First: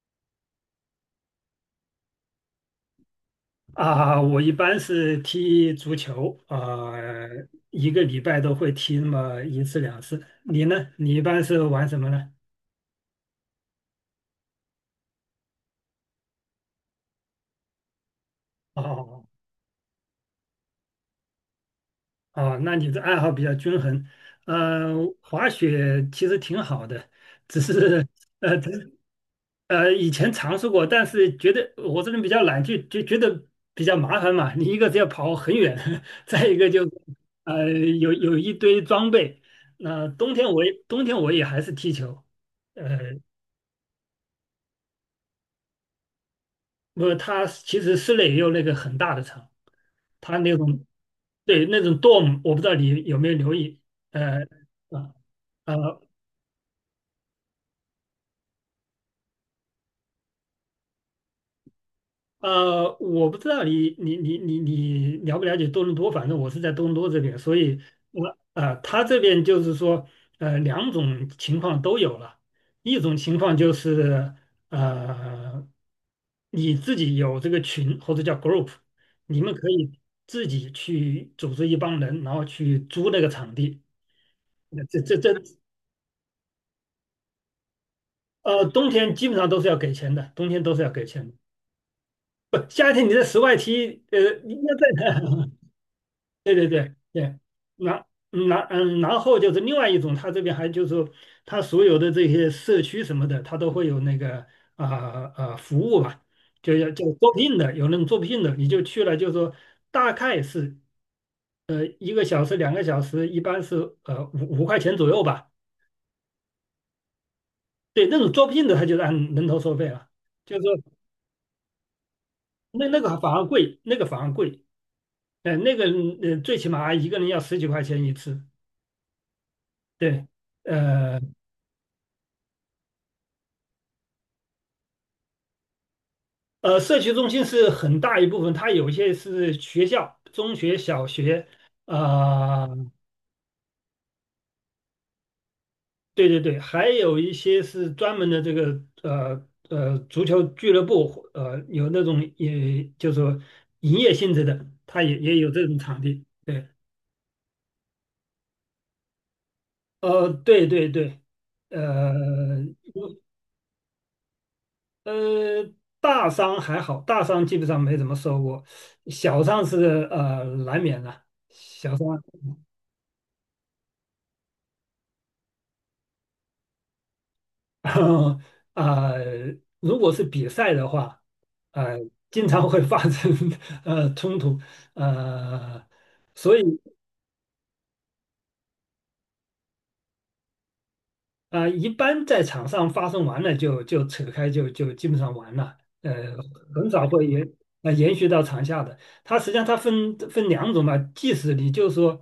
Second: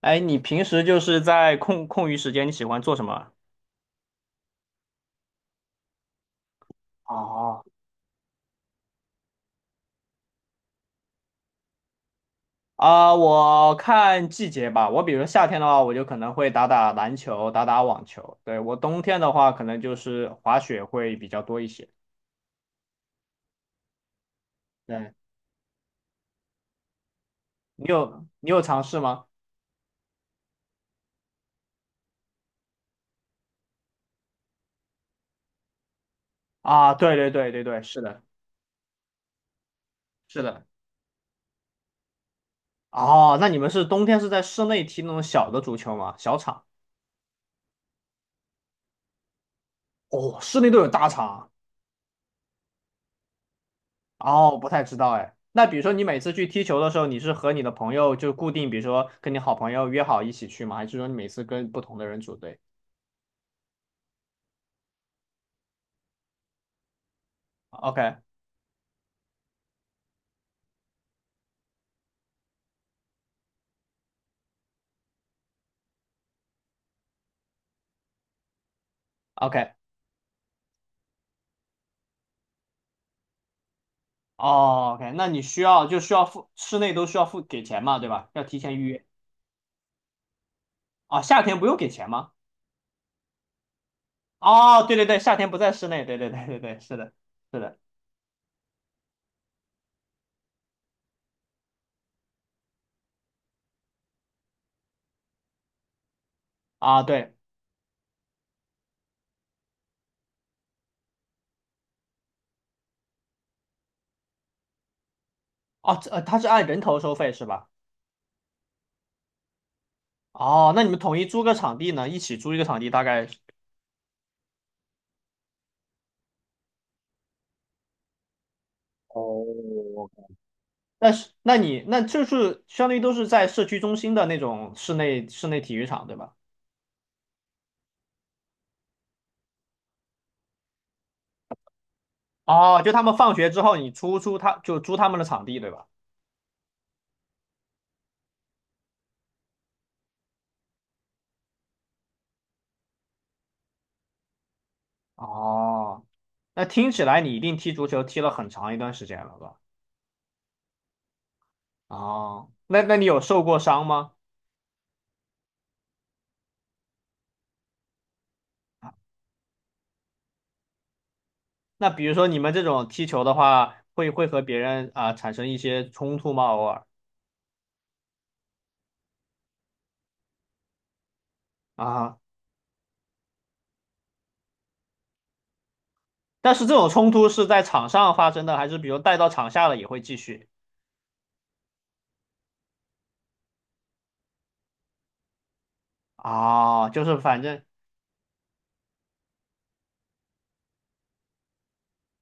哎，你平时就是在空余时间，你喜欢做什么啊？啊，我一般是踢足球，啊，哦，一个礼拜都会踢那么一次两次。你呢？你一般是玩什么呢？我看季节吧。我比如夏天的话，我就可能会打打篮球，打打网球。对，我冬天哦的话，可能就是滑雪会比较多一些。哦，那你的爱好比较均衡。呃，对，滑雪其实挺好的，只你是有你呃有尝只试吗？呃以前尝试过，但是觉得我这人比较懒，就觉得比较麻烦嘛。你一个是要跑很远，再一个就啊，对对对对呃对，是有的，有一堆装备。那、冬是天我的。也冬天我也还是踢球。呃。哦，那你们是冬天是在室内踢那种小的足球吗？小场？不他它其实室内也有那个很大的厂，它哦，那室内都种有大场对那种 dorm,我不知道你有没有留意。呃，哦，不太知道啊哎。那啊，比如说你呃每次去踢球的时候，你是和你的朋友就固定，比如说跟你好朋友约好一起去吗？还是说你每次跟不同的人组队我不知道你了不了解多伦多，反正我是在多伦多这边，所以？OK 我他这边就是说，两种情况都有了。一种情况就是，呃，你自己有这个群或者叫 group,你们 OK 可以自己去组织一帮人，然后去租那个场地。那哦 这 OK，这那这你需要就需要付室内都需要付给钱嘛，对吧？要提呃，前预冬约。天基本上都是要给钱的，冬天都是要给啊？钱的。夏天不用给钱吗？不，夏天你在室外踢，你要哦，在 对对对，夏 天不在室内，对对对对对对对，对是的，对。是的然后就是另外一种，它这边还就是说它所有的这些社区什么的，它都会有那个服务吧，就要啊，就招对聘的，有那种招聘的，你就去了，就是说大概是一个小时两个小时，一般是呃五五块钱左右吧。哦，这它是按人头收费是吧？对，那种招聘的，他就是按人头收费了，就是哦，那你说们统一租个场地呢？一起租一个场那地那大个概反而贵，那个反而贵。呃，那个最起码一个人要十几块钱一次，哦，对。但呃，是那你就是相当于都是在社区中心的那种室内体育场，对吧？社区中心是很大一部分，它有一些是学校、中学、小学。啊、哦，就他们放学之后，你出租他就租他们的场地，对吧？对对对，还有一些是专门的这个足球俱乐部，有那种也就是说营业性质的，它也也有这种场哦，地。那对。听起来你一定踢足球踢了很长一段时间了吧？对对对。哦，呃那你有受过伤吗？呃，大伤还好，大伤基本上没怎么受过，小伤是难免的，那小比伤。如说你们这种踢球的话，会和别人啊、产生一些冲突吗？偶尔 然后啊、呃如果是比赛的话，呃，啊，经常会发生 冲突，呃，但所以。是这种冲突是在场上发生的，还是比如带到场下了也会继续？啊，一般在场上发生完了就扯开就基本上完了，啊，很就少是会反正延续到场下的。它实际上它分两种吧，即使你就是说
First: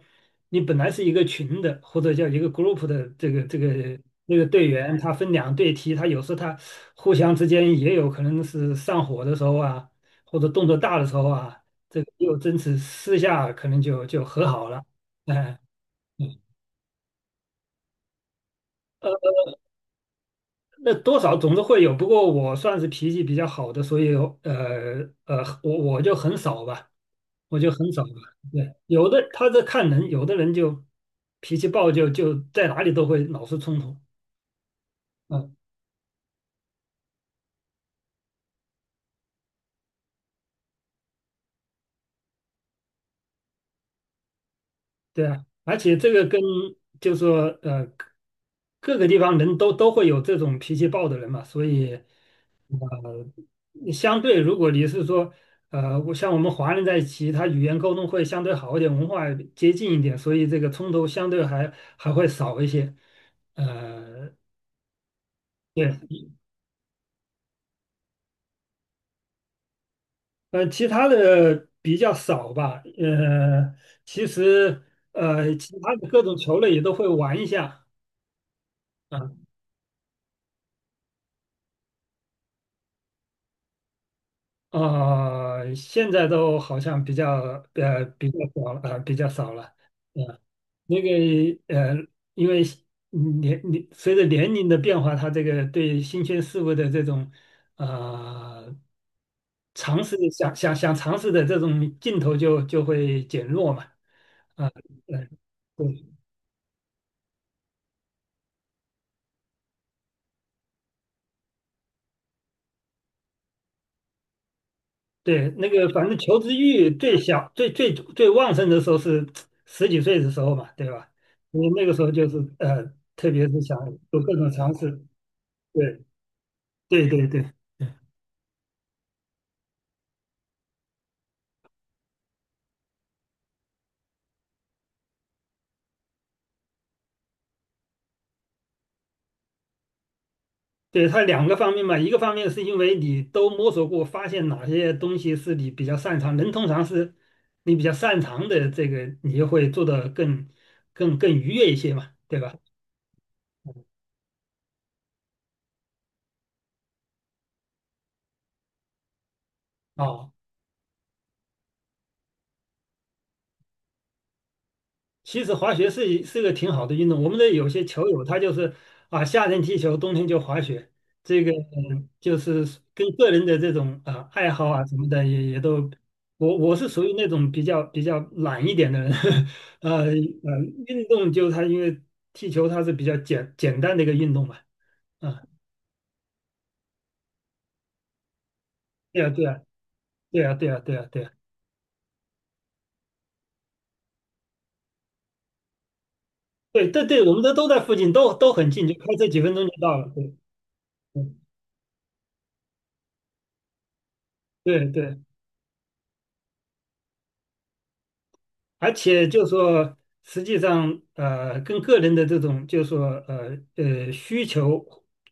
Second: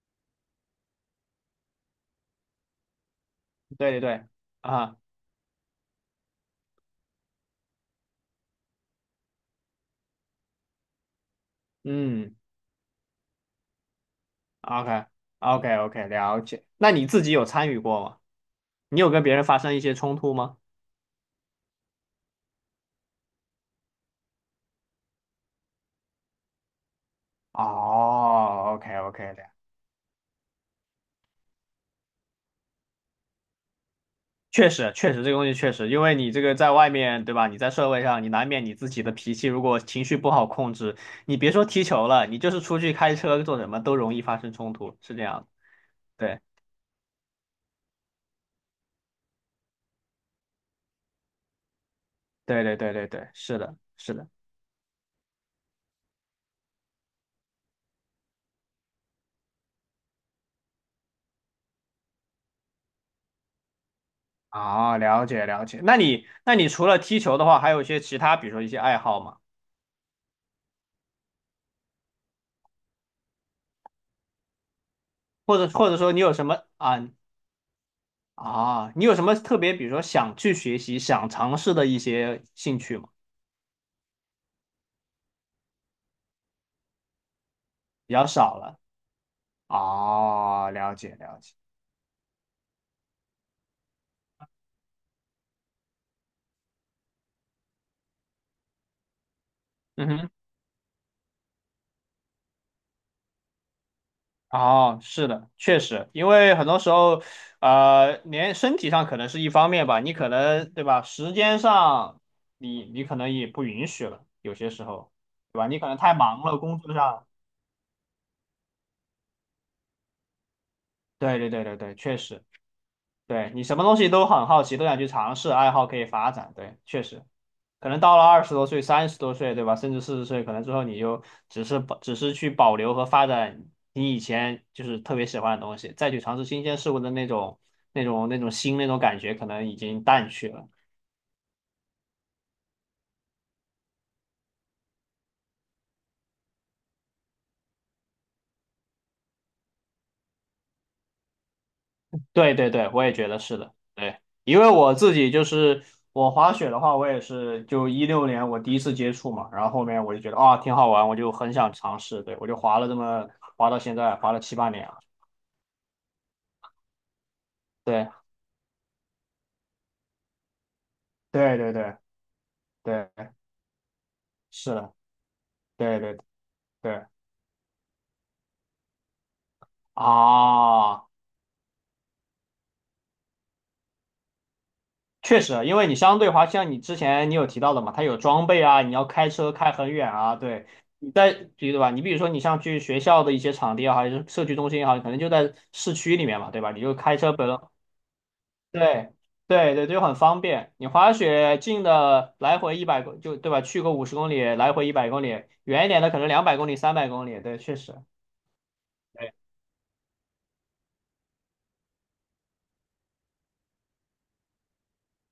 你本来是一个群的或者叫一个 group 的这个这对个对对。那个队员，啊、他分两队踢，他有时候他互相之间也有可能是上火的时候啊，或者动作大的时候啊，这个嗯又争执，私下可能就和好了。，OK 哎、OK OK，嗯了解。那你自己有参与过吗？你有跟别人发生一些冲突吗？那多少总是会有，不过我算是脾气比较好的，所以我就很少吧，我就很少吧。对，哦，OK 有 OK 的的，他这看人，有的人就脾气暴就，就在哪里都会老是冲突。确实确实这个东西嗯，确实，因为你这个在外面对吧？你在社会上，你难免你自己的脾气如果情绪不好控制，你别说踢球了，你就是出去开车做什么都容易发生冲突，是这对样啊，的。而且这个对跟就说呃各个地方人都会有这种脾气暴的人嘛，所以对对对对对，是的，你是相的。对，如果你是说，我像我们华人在一起，他语言沟通会相对好一点，文化接近一点，所以这个冲突相对还会少一些。呃，啊，了解了解。那对。你那你除了踢球的话，还有一些其他，比如说一些爱好吗？其他的比较少吧。其实或者其或他者的说你各有种什球么类也都会啊？玩一下。啊，你有什么啊特别，比如说想去学习、想尝试的一些兴趣吗？啊现在都好像比较比较少少了。了啊，比较少了。嗯。哦，了那个解了解。呃，因为嗯随着年龄的变化，他这个对新鲜事物的这种呃尝嗯试，哼，想尝试的这种劲头就会减弱嘛。哦，是嗯，的，确对实，因为很多时候，连身体上可能是一方面吧，你可能对吧，时间上你可能也不允许了，有些时候，对，对吧？那你个可能反太正求忙知了，工欲作最上。小、最最最旺盛的时候是十几岁的时候嘛，对吧？对对因对为对那个对，时候确就是实。特别对是你想什么东西做都各很种好尝奇，都想试。去尝试，爱好可对以发展。对，确对实，对对。可能到了20多岁、30多岁，对吧？甚至40岁，可能之后你就只是去保留和发展你以前就是特别喜欢的东西，再去尝试新鲜事物的那种感觉，可能已经淡去了。对，它两个方面嘛，一个方面是因为你都摸索过，发现哪些东西是你比较擅长，人通常是你比较擅长的这个，你就会做得更愉悦一些嘛，对对吧？对对，我也觉得是的，对，因为我自己就是我滑雪的话，我也是就16年我第一次接触嘛，然后后面我就哦。觉得啊挺好玩，我就很想尝试，对，我就滑了这么滑到现在，滑了7、8年了，其实滑雪是个挺好的运动。我们的有些球友对他就是啊，夏天踢球，冬天就滑雪，这个对对对嗯就是跟对，个人的这种啊爱好是啊的，什么的也都，对对我是属对于那种比较懒一点的人，呃呃，运啊。动就他因为踢球它是比较单的一个运动嘛，确啊，实，因为你相对滑，像你之前你有提到的嘛，它有装备啊，你要对开啊对车啊开很远啊，对，你对啊，在对吧？你比如说你像去学校的一些场地也好，还是社区中心也好，你可能就在市区里面嘛，对吧？你对就对开对，我车们本，这都在附近，都很近，就开对车几分钟就对对，到就了，很对方便。你滑对雪近的来回一百公就对吧？去个50公里，来对回一百对。公里，远一点的可能200公里、300公里，对，确实。而且对，就说，实际上，跟个人的这种，就说，需求、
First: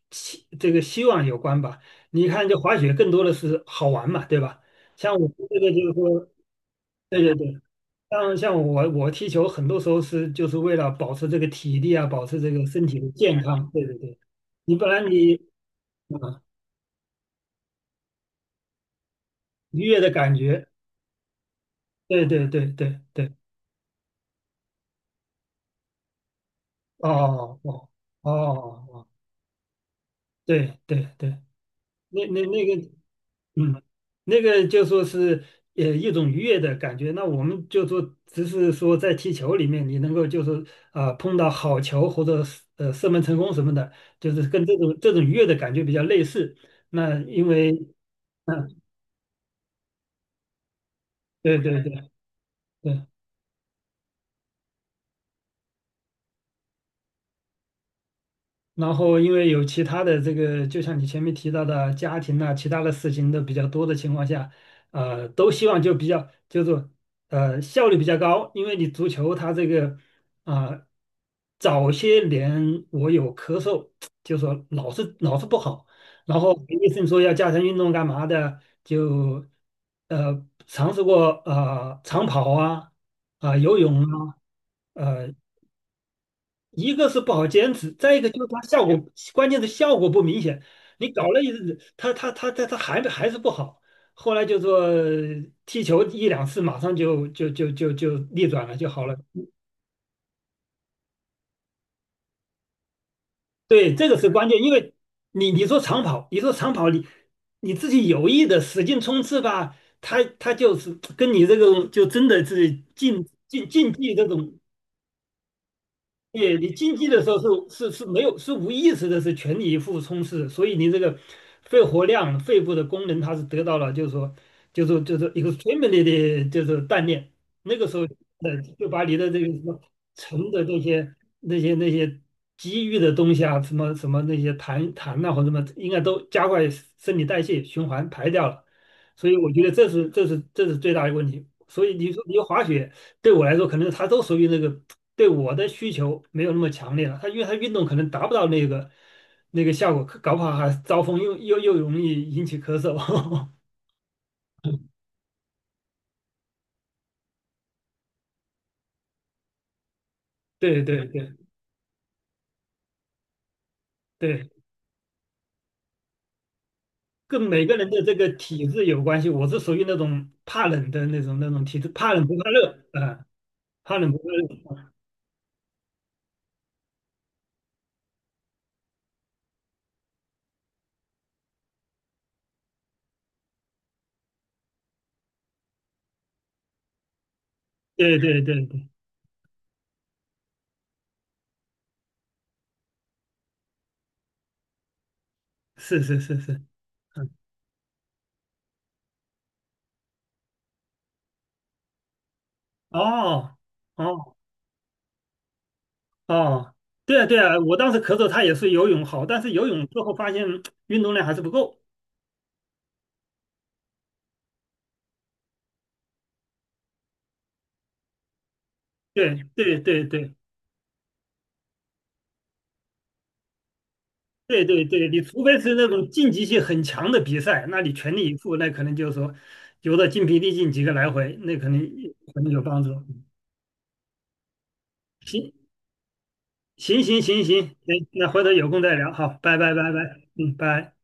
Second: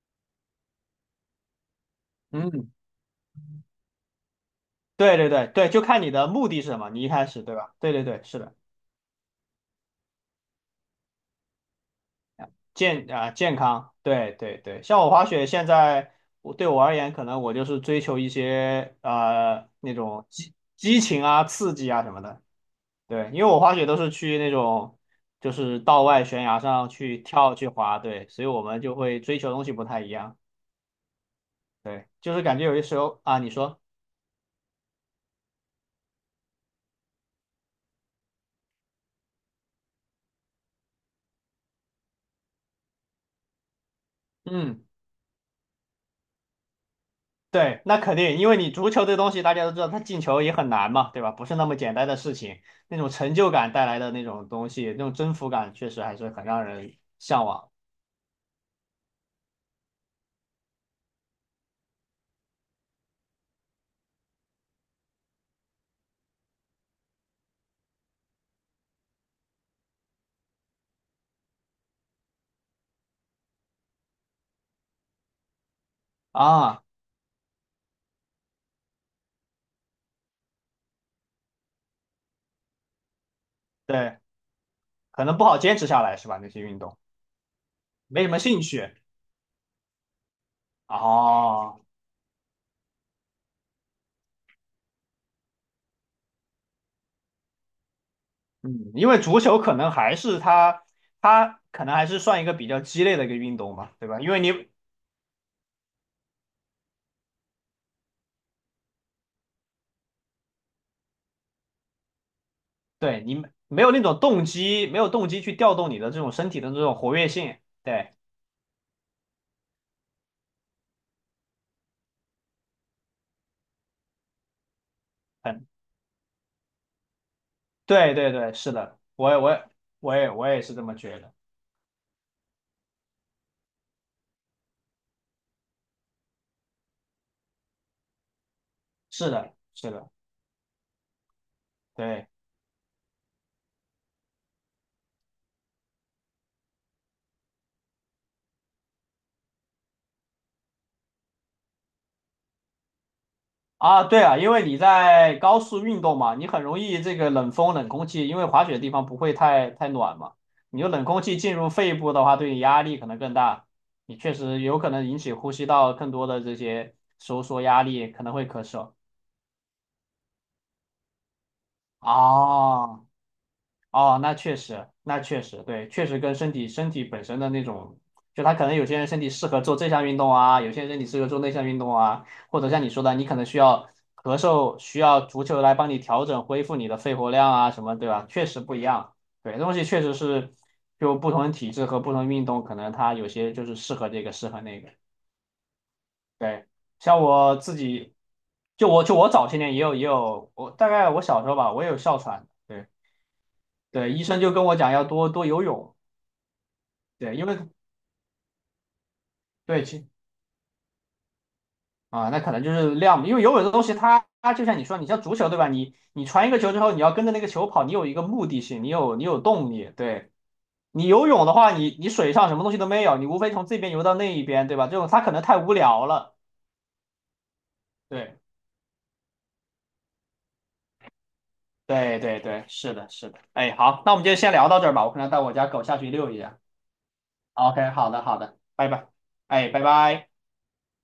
这个希望有关吧。你看，就嗯，滑雪更多的是好玩嘛，对吧？像对我对们对这对，个就就是看你说，的目的是什么，你一对开对始对对，吧？对对对，像是的。像我踢球，很多时候就是为了保持这个体力啊，保持这个身体的健健康。对康，对对，对对你对，不像然我滑你雪现在啊我对我而言，可能我就是追求一些愉那悦的种感激觉，激情啊、刺激啊什么对的。对对对对，对，因为我滑雪都是去那种就是道外悬崖上去跳哦去哦滑，对，哦所以我们就哦，会追求东西不太一样。对对对，对，就是感那觉有些个。时候啊，你说，嗯，那个就说是一种愉悦的感觉。那我们就说，只是说在踢球里面，你能够就是碰到好球或者是射门成功什么的，就是跟这嗯。种这种愉悦的感觉比较类似。那因为对，那肯定，因为你嗯，足球这东西大家都知道，它进球也很难嘛，对吧？不是对那么对简单对的事情，那对，种成就感带来的那种东西，那种征服感，确实还是很让人向往然后因为有其他的这个，就像你前面提到的家庭啊，其他的事情都比较多的情况下，都希望就比较就是呃效率比较高，因为你足球它这个啊、呃早些年我有咳嗽，就说老是不好，然后啊。医生说要加强运动干嘛的，就尝试过长跑啊游泳对，啊。可呃。能不好坚持下来，是吧？那些运一动个是不好坚持，再一没什个么就是它兴效趣果，关键是效果不明显。你搞了一日，哦。他他他他它还是不好。后来就说踢球一两次，马上就逆转了就嗯，好因了。为足球可能还是它可能还是算一个比较鸡肋的一个运动嘛，对，这对个吧？是因为关键，你因为你说长跑，你你自己有意的使劲冲刺吧，他就是跟你这个就真的是对你没竞有那技种这动种。机，没有动机去调动你的这种你身体的你这竞种技活的跃时候性，是是是对。没有是无意识的，是全力以赴冲刺，所以你这个肺活量、肺部的功能它是得到了，就是说就是 很 extremely 的，就是锻炼。那个时候，对对对，是就的，把你的我也这个我什也么我也我沉也的是这这么些觉得。那些积郁的东西啊，什么什么那些痰呐、或者什么，应该都加快身体代谢循环排掉了。所是以我的，觉得是的，这是最大的问题。所以你说对你滑雪。对我来说，可能他都属于那个对我的需求没有那么强烈了。他因为他运动可能达不到那个效果，搞不好还招风又容易引起咳嗽。啊，对啊，因为你 在高速运动嘛，你很容易这个冷风、冷空气，因为滑雪的地方不会太暖嘛，你对就冷对空对气进入肺部的话，对你压力可能更大，你确对，实有可能引起呼吸道更多的这些跟收缩每个压人的力，这可个能会咳体质嗽有关系。我是属于那种怕冷的那种体质，怕冷不怕热啊。啊，怕冷不哦，怕那确热。实，那确实，对，确实跟身体本身的那种，就他可能有些人身体适合做这项运动啊，有些人身体适合做那项运动啊，或者像你说的，你可能需要咳嗽，需要足球来帮你调整恢复你的肺活量啊什么，对对吧？对确实对不一对，样，对，这东西确实是就不同的体质和不同的运动，可能他有些就是适合这个，适合那个。是是是是，对，像嗯，我自己，就我早些年也有，我大概我小时候吧，我也有哮喘。对。哦对，医哦生就跟我讲要多多游泳，哦，对啊对，对因为啊，我当时咳嗽，他也是游泳好，但是游对泳最其后发现运动量还是不够。啊，那可能就是量，因为游泳这东西它就像你说，你像足球对吧？你传一个球之后，你要跟着那个球跑，你有一个目的性，你有对动对力。对对对你游泳的话，你水上什么东西都没有，你无非从这边游到那一对边，对对吧？这种对，它你可能除太非无是那聊种竞了。技性很强的比赛，那你全力以对赴，那可能就是说游的筋疲力尽几个来回，那可能对对可能有对，帮助。是的，是的。哎，好，那我们就先聊到这儿吧，我可能带我行家狗下去遛一下。行行行行，OK，行，好的那好回头的，有空拜再拜。聊，好，拜哎，拜拜拜拜，拜。嗯，拜。